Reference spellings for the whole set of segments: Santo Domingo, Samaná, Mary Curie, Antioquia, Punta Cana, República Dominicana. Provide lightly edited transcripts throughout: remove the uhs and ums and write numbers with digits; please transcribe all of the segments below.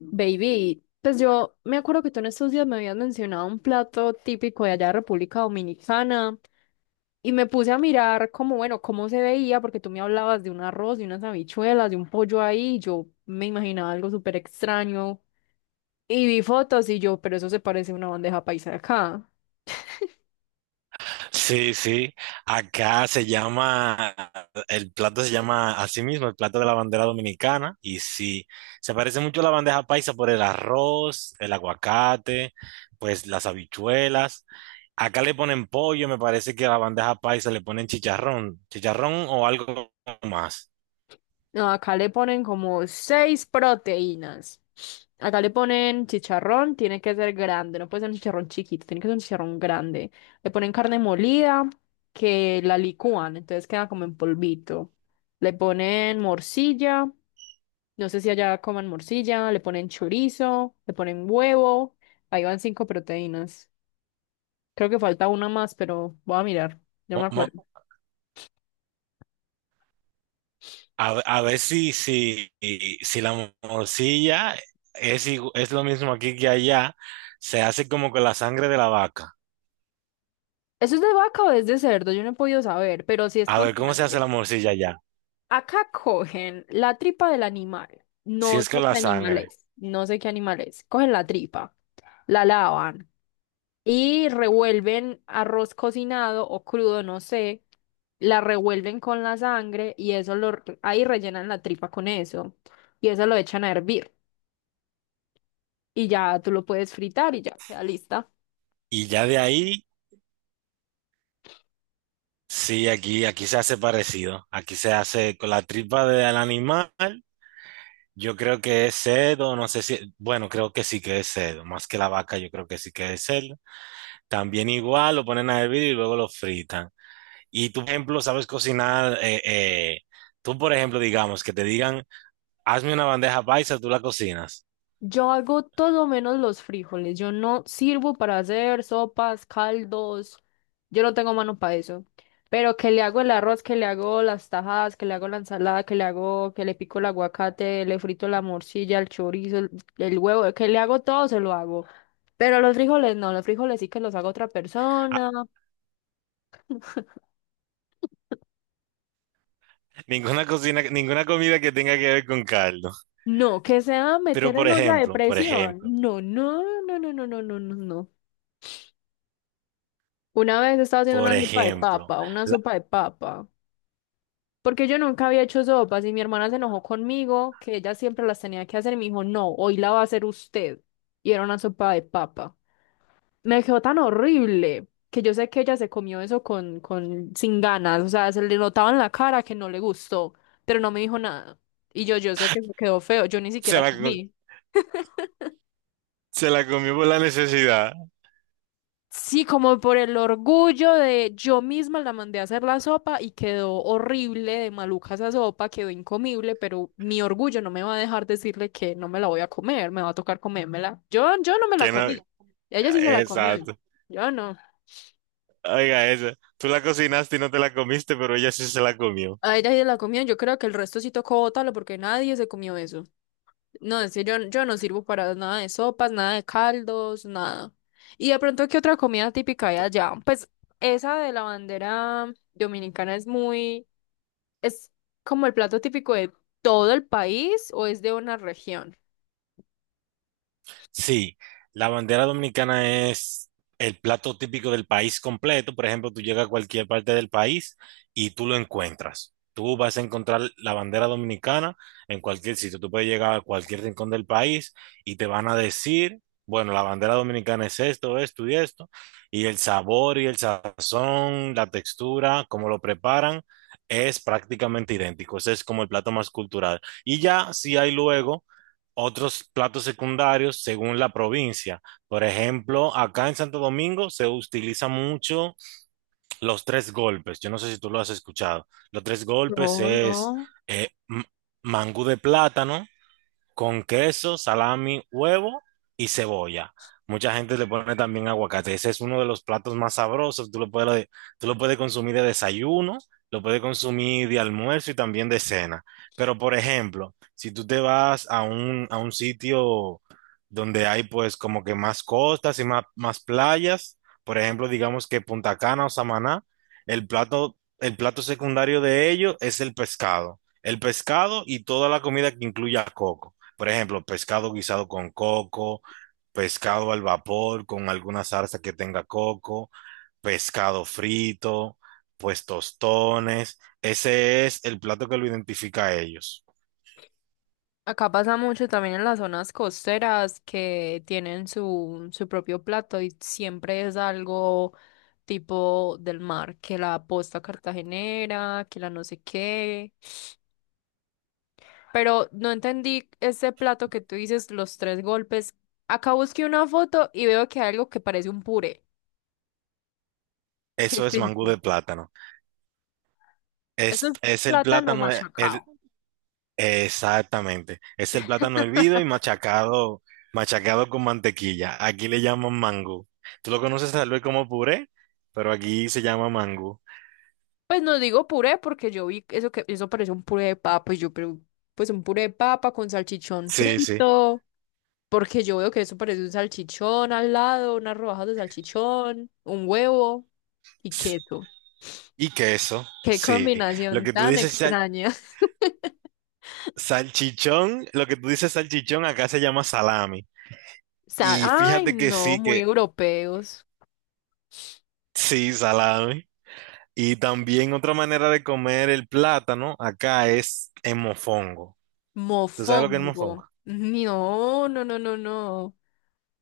Baby, pues yo me acuerdo que tú en estos días me habías mencionado un plato típico de allá de República Dominicana y me puse a mirar como, bueno, cómo se veía, porque tú me hablabas de un arroz, de unas habichuelas, de un pollo ahí, y yo me imaginaba algo súper extraño y vi fotos y yo, pero eso se parece a una bandeja paisa de acá. Sí, sí. Acá se llama, el plato se llama así mismo, el plato de la bandera dominicana. Y sí, se parece mucho a la bandeja paisa por el arroz, el aguacate, pues las habichuelas. Acá le ponen pollo, me parece que a la bandeja paisa le ponen chicharrón, o algo más. No, acá le ponen como seis proteínas. Acá le ponen chicharrón, tiene que ser grande, no puede ser un chicharrón chiquito, tiene que ser un chicharrón grande. Le ponen carne molida, que la licúan, entonces queda como en polvito. Le ponen morcilla, no sé si allá coman morcilla, le ponen chorizo, le ponen huevo. Ahí van cinco proteínas. Creo que falta una más, pero voy a mirar, no me Mo- acuerdo. mo- a ver si la morcilla es, es lo mismo aquí que allá. Se hace como con la sangre de la vaca. ¿Eso es de vaca o es de cerdo? Yo no he podido saber, pero si es A con ver, ¿cómo se sangre. hace la morcilla ya? Acá cogen la tripa del animal. Si No es sé con la qué animal sangre. es. No sé qué animal es. Cogen la tripa, la lavan y revuelven arroz cocinado o crudo, no sé. La revuelven con la sangre y ahí rellenan la tripa con eso. Y eso lo echan a hervir. Y ya tú lo puedes fritar y ya queda lista. Y ya de ahí, sí, aquí se hace parecido. Aquí se hace con la tripa del animal. Yo creo que es cerdo, no sé si, bueno, creo que sí que es cerdo, más que la vaca, yo creo que sí que es cerdo. También igual lo ponen a hervir y luego lo fritan. Y tú, por ejemplo, sabes cocinar, tú, por ejemplo, digamos, que te digan, hazme una bandeja paisa, tú la cocinas. Yo hago todo menos los frijoles. Yo no sirvo para hacer sopas, caldos. Yo no tengo mano para eso. Pero que le hago el arroz, que le hago las tajadas, que le hago la ensalada, que le hago, que le pico el aguacate, le frito la morcilla, el chorizo, el huevo, que le hago todo, se lo hago. Pero los frijoles no, los frijoles sí que los hago otra Ah, persona. ninguna cocina, ninguna comida que tenga que ver con caldo. No, que sea Pero, meter por en olla de ejemplo, por presión. ejemplo. No, no, no, no, no, no, no, no. Una vez estaba haciendo Por una sopa de ejemplo, papa, una la- sopa de papa, porque yo nunca había hecho sopas y mi hermana se enojó conmigo, que ella siempre las tenía que hacer y me dijo, no, hoy la va a hacer usted. Y era una sopa de papa. Me quedó tan horrible que yo sé que ella se comió eso con, sin ganas, o sea, se le notaba en la cara que no le gustó, pero no me dijo nada. Y yo sé que me quedó feo, yo ni se siquiera la, co- comí. se la comió por la necesidad, Sí, como por el orgullo de yo misma la mandé a hacer la sopa y quedó horrible de maluca esa sopa, quedó incomible, pero mi orgullo no me va a dejar decirle que no me la voy a comer, me va a tocar comérmela. Yo no me la que no, comí. Ella sí se la comió. exacto. Yo no. Oiga, eso, tú la cocinaste y no te la comiste, pero ella sí se la comió. A ella sí se la comió. Yo creo que el resto sí tocó botarlo porque nadie se comió eso. No, es que yo no sirvo para nada de sopas, nada de caldos, nada. Y de pronto, ¿qué otra comida típica hay allá? Pues esa de la bandera dominicana es muy. ¿Es como el plato típico de todo el país o es de una región? Sí, la bandera dominicana es el plato típico del país completo. Por ejemplo, tú llegas a cualquier parte del país y tú lo encuentras. Tú vas a encontrar la bandera dominicana en cualquier sitio. Tú puedes llegar a cualquier rincón del país y te van a decir, bueno, la bandera dominicana es esto, esto y esto. Y el sabor y el sazón, la textura, cómo lo preparan, es prácticamente idéntico. Ese es como el plato más cultural. Y ya si hay luego otros platos secundarios según la provincia. Por ejemplo, acá en Santo Domingo se utiliza mucho los tres golpes. Yo no sé si tú lo has escuchado. Los tres golpes No, es no. eh, m- mangú de plátano, con queso, salami, huevo y cebolla. Mucha gente le pone también aguacate. Ese es uno de los platos más sabrosos. Tú lo puedes consumir de desayuno, lo puedes consumir de almuerzo y también de cena. Pero, por ejemplo, si tú te vas a a un sitio donde hay pues como que más costas y más playas, por ejemplo, digamos que Punta Cana o Samaná, el plato secundario de ellos es el pescado. El pescado y toda la comida que incluya coco. Por ejemplo, pescado guisado con coco, pescado al vapor con alguna salsa que tenga coco, pescado frito, pues tostones. Ese es el plato que lo identifica a ellos. Acá pasa mucho también en las zonas costeras que tienen su propio plato y siempre es algo tipo del mar, que la posta cartagenera, que la no sé qué. Pero no entendí ese plato que tú dices, los tres golpes. Acá busqué una foto y veo que hay algo que parece un puré. ¿Qué Eso es es mangú de eso? plátano. Eso es Es el plátano plátano, machacado. exactamente. Es el plátano hervido y machacado, machacado con mantequilla. Aquí le llaman mangú. Tú lo conoces tal vez como puré, pero aquí se llama mangú. Pues no digo puré porque yo vi eso que eso parece un puré de papa y yo pero pues un puré de papa con salchichón Sí, sí. frito, porque yo veo que eso parece un salchichón al lado, unas rodajas de salchichón, un huevo y queso. Y queso, ¡Qué sí. Lo combinación que tú tan dices sal- extraña! salchichón, lo que tú dices salchichón acá se llama salami. Y Ay, fíjate no, muy que europeos. sí, salami. Y también otra manera de comer el plátano acá es en mofongo. ¿Tú sabes lo que es Mofongo. mofongo? No, no, no, no, no.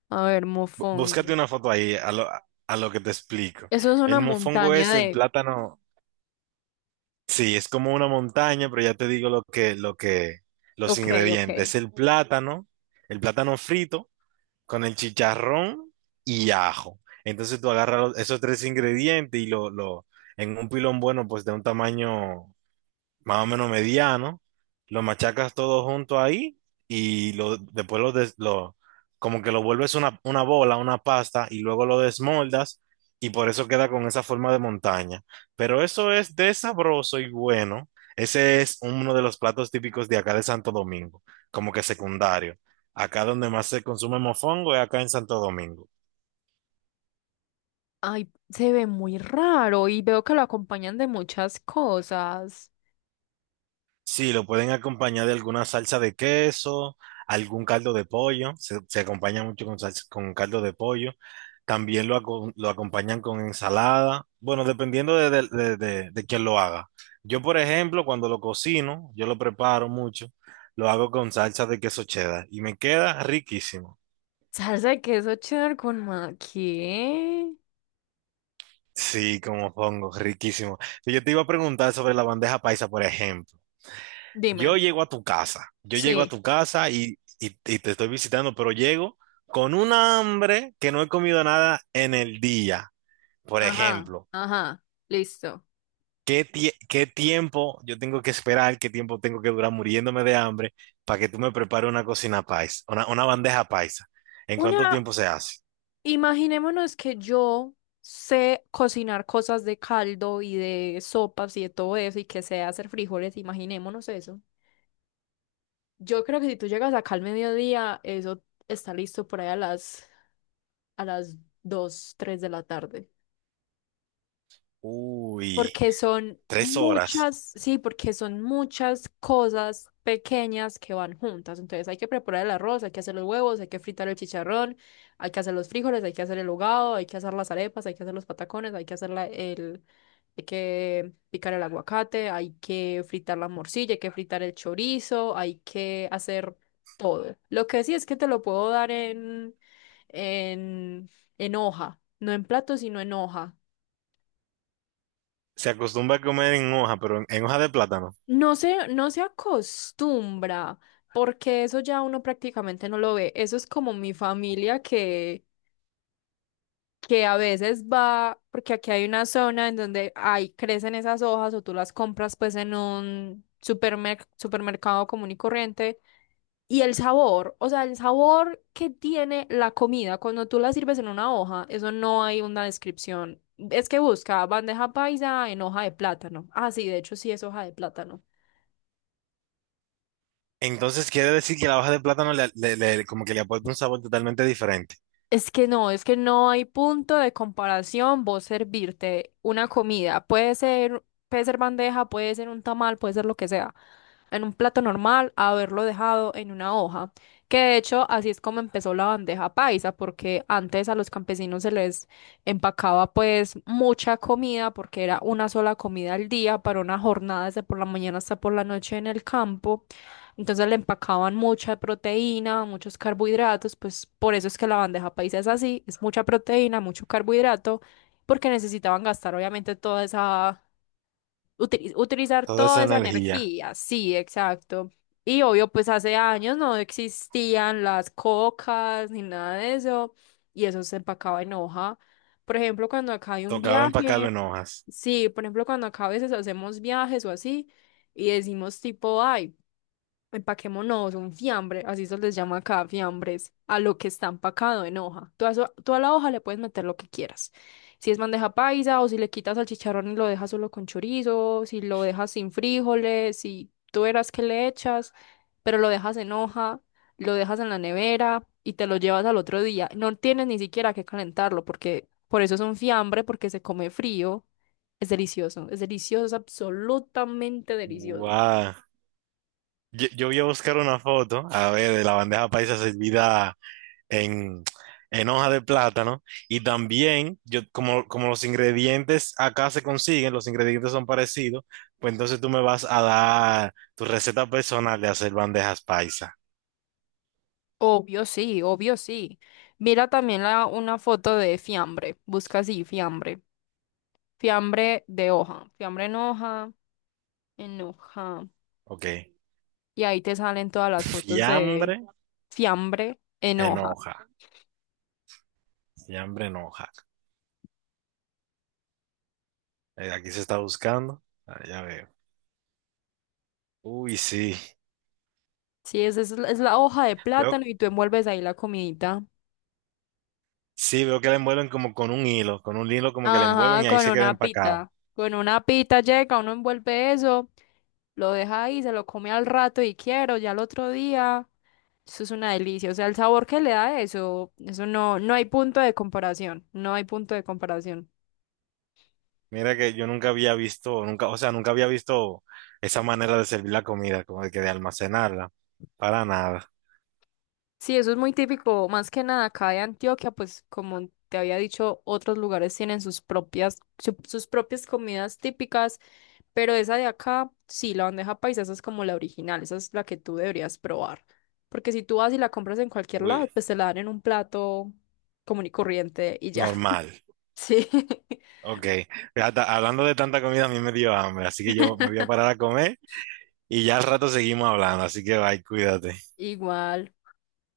A ver, mofongo. Búscate una foto ahí a a lo que te explico. Eso es una El mofongo montaña es el de... plátano, sí, es como una montaña, pero ya te digo lo que, los Ok, ok. ingredientes. El plátano frito con el chicharrón y ajo. Entonces tú agarras esos tres ingredientes y en un pilón bueno, pues de un tamaño más o menos mediano, lo machacas todo junto ahí y lo, después lo, des- lo- como que lo vuelves una bola, una pasta y luego lo desmoldas y por eso queda con esa forma de montaña. Pero eso es de sabroso y bueno. Ese es uno de los platos típicos de acá de Santo Domingo, como que secundario. Acá donde más se consume mofongo es acá en Santo Domingo. Ay, se ve muy raro y veo que lo acompañan de muchas cosas. Sí, lo pueden acompañar de alguna salsa de queso, algún caldo de pollo, se acompaña mucho con caldo de pollo. También lo acompañan con ensalada, bueno, dependiendo de quién lo haga. Yo, por ejemplo, cuando lo cocino, yo lo preparo mucho, lo hago con salsa de queso cheddar y me queda riquísimo. Salsa de queso cheddar con ma... ¿Qué? Sí, como pongo, riquísimo. Yo te iba a preguntar sobre la bandeja paisa, por ejemplo. Dime. Yo llego a Sí. tu casa y te estoy visitando, pero llego con una hambre que no he comido nada en el día. Por Ajá, ejemplo, ajá. Listo. ¿Qué tiempo yo tengo que esperar, qué tiempo tengo que durar muriéndome de hambre para que tú me prepares una cocina paisa, una bandeja paisa? ¿En cuánto Una, tiempo se hace? Imaginémonos que yo sé cocinar cosas de caldo y de sopas y de todo eso y que sé hacer frijoles, imaginémonos eso. Yo creo que si tú llegas acá al mediodía, eso está listo por ahí a las 2, 3 de la tarde. Uy, Porque son tres horas. muchas, sí, porque son muchas cosas pequeñas que van juntas. Entonces hay que preparar el arroz, hay que hacer los huevos, hay que fritar el chicharrón, hay que hacer los frijoles, hay que hacer el hogado, hay que hacer las arepas, hay que hacer los patacones, hay que hacer hay que picar el aguacate, hay que fritar la morcilla, hay que fritar el chorizo, hay que hacer todo. Lo que sí es que te lo puedo dar en, en hoja, no en plato, sino en hoja. Se acostumbra a comer en hoja, pero en hoja de plátano. No se acostumbra, porque eso ya uno prácticamente no lo ve. Eso es como mi familia que a veces va, porque aquí hay una zona en donde hay, crecen esas hojas o tú las compras pues en un supermercado común y corriente. Y el sabor, o sea, el sabor que tiene la comida cuando tú la sirves en una hoja, eso no hay una descripción. Es que busca bandeja paisa en hoja de plátano. Ah, sí, de hecho sí es hoja de plátano. Entonces quiere decir que la hoja de plátano como que le aporta un sabor totalmente diferente. Es que no hay punto de comparación vos servirte una comida. Puede ser bandeja, puede ser un tamal, puede ser lo que sea. En un plato normal, haberlo dejado en una hoja. Que de hecho, así es como empezó la bandeja paisa, porque antes a los campesinos se les empacaba pues mucha comida, porque era una sola comida al día para una jornada de por la mañana hasta por la noche en el campo. Entonces le empacaban mucha proteína, muchos carbohidratos, pues por eso es que la bandeja paisa es así, es mucha proteína, mucho carbohidrato, porque necesitaban gastar obviamente utilizar Toda esa toda esa energía. energía, sí, exacto. Y obvio, pues hace años no existían las cocas ni nada de eso, y eso se empacaba en hoja. Por ejemplo, cuando acá hay un Tocaba empacarlo viaje, en hojas. sí, por ejemplo, cuando acá a veces hacemos viajes o así, y decimos tipo, ay, empaquémonos un fiambre, así se les llama acá, fiambres, a lo que está empacado en hoja. Tú a la hoja le puedes meter lo que quieras. Si es bandeja paisa o si le quitas al chicharrón y lo dejas solo con chorizo, si lo dejas sin frijoles, si tú verás que le echas, pero lo dejas en hoja, lo dejas en la nevera y te lo llevas al otro día. No tienes ni siquiera que calentarlo porque por eso es un fiambre, porque se come frío. Es delicioso, es delicioso, es absolutamente delicioso. Guau. Yo voy a buscar una foto, a ver, de la bandeja paisa servida en, en hoja de plátano. Y también, yo, como, como los ingredientes acá se consiguen, los ingredientes son parecidos, pues entonces tú me vas a dar tu receta personal de hacer bandejas paisa. Obvio sí, obvio sí. Mira también una foto de fiambre. Busca así, fiambre. Fiambre de hoja. Fiambre en hoja, en hoja. Ok. Y ahí te salen todas las fotos de Fiambre fiambre en en hoja. hoja. Fiambre en hoja. Aquí se está buscando. Ah, ya veo. Uy, sí. Sí, esa es la hoja de Veo, plátano y tú envuelves ahí la comidita. sí, veo que la envuelven como con un hilo como que la envuelven Ajá, y ahí con se queda una empacada. pita. Con una pita llega, uno envuelve eso lo deja ahí, se lo come al rato y quiero, ya al otro día. Eso es una delicia. O sea, el sabor que le da eso, eso no, no hay punto de comparación. No hay punto de comparación. Mira que yo nunca había visto, nunca, o sea, nunca había visto esa manera de servir la comida, como de que de almacenarla, para nada. Sí, eso es muy típico, más que nada acá de Antioquia, pues como te había dicho, otros lugares tienen sus propias comidas típicas, pero esa de acá, sí, la bandeja paisa, esa es como la original, esa es la que tú deberías probar. Porque si tú vas y la compras en cualquier Uy, lado, pues te la dan en un plato común y corriente y ya. normal. Sí, Ok. Hasta- hablando de tanta comida, a mí me dio hambre, así que yo me voy a parar a comer y ya al rato seguimos hablando, así que bye, cuídate. igual.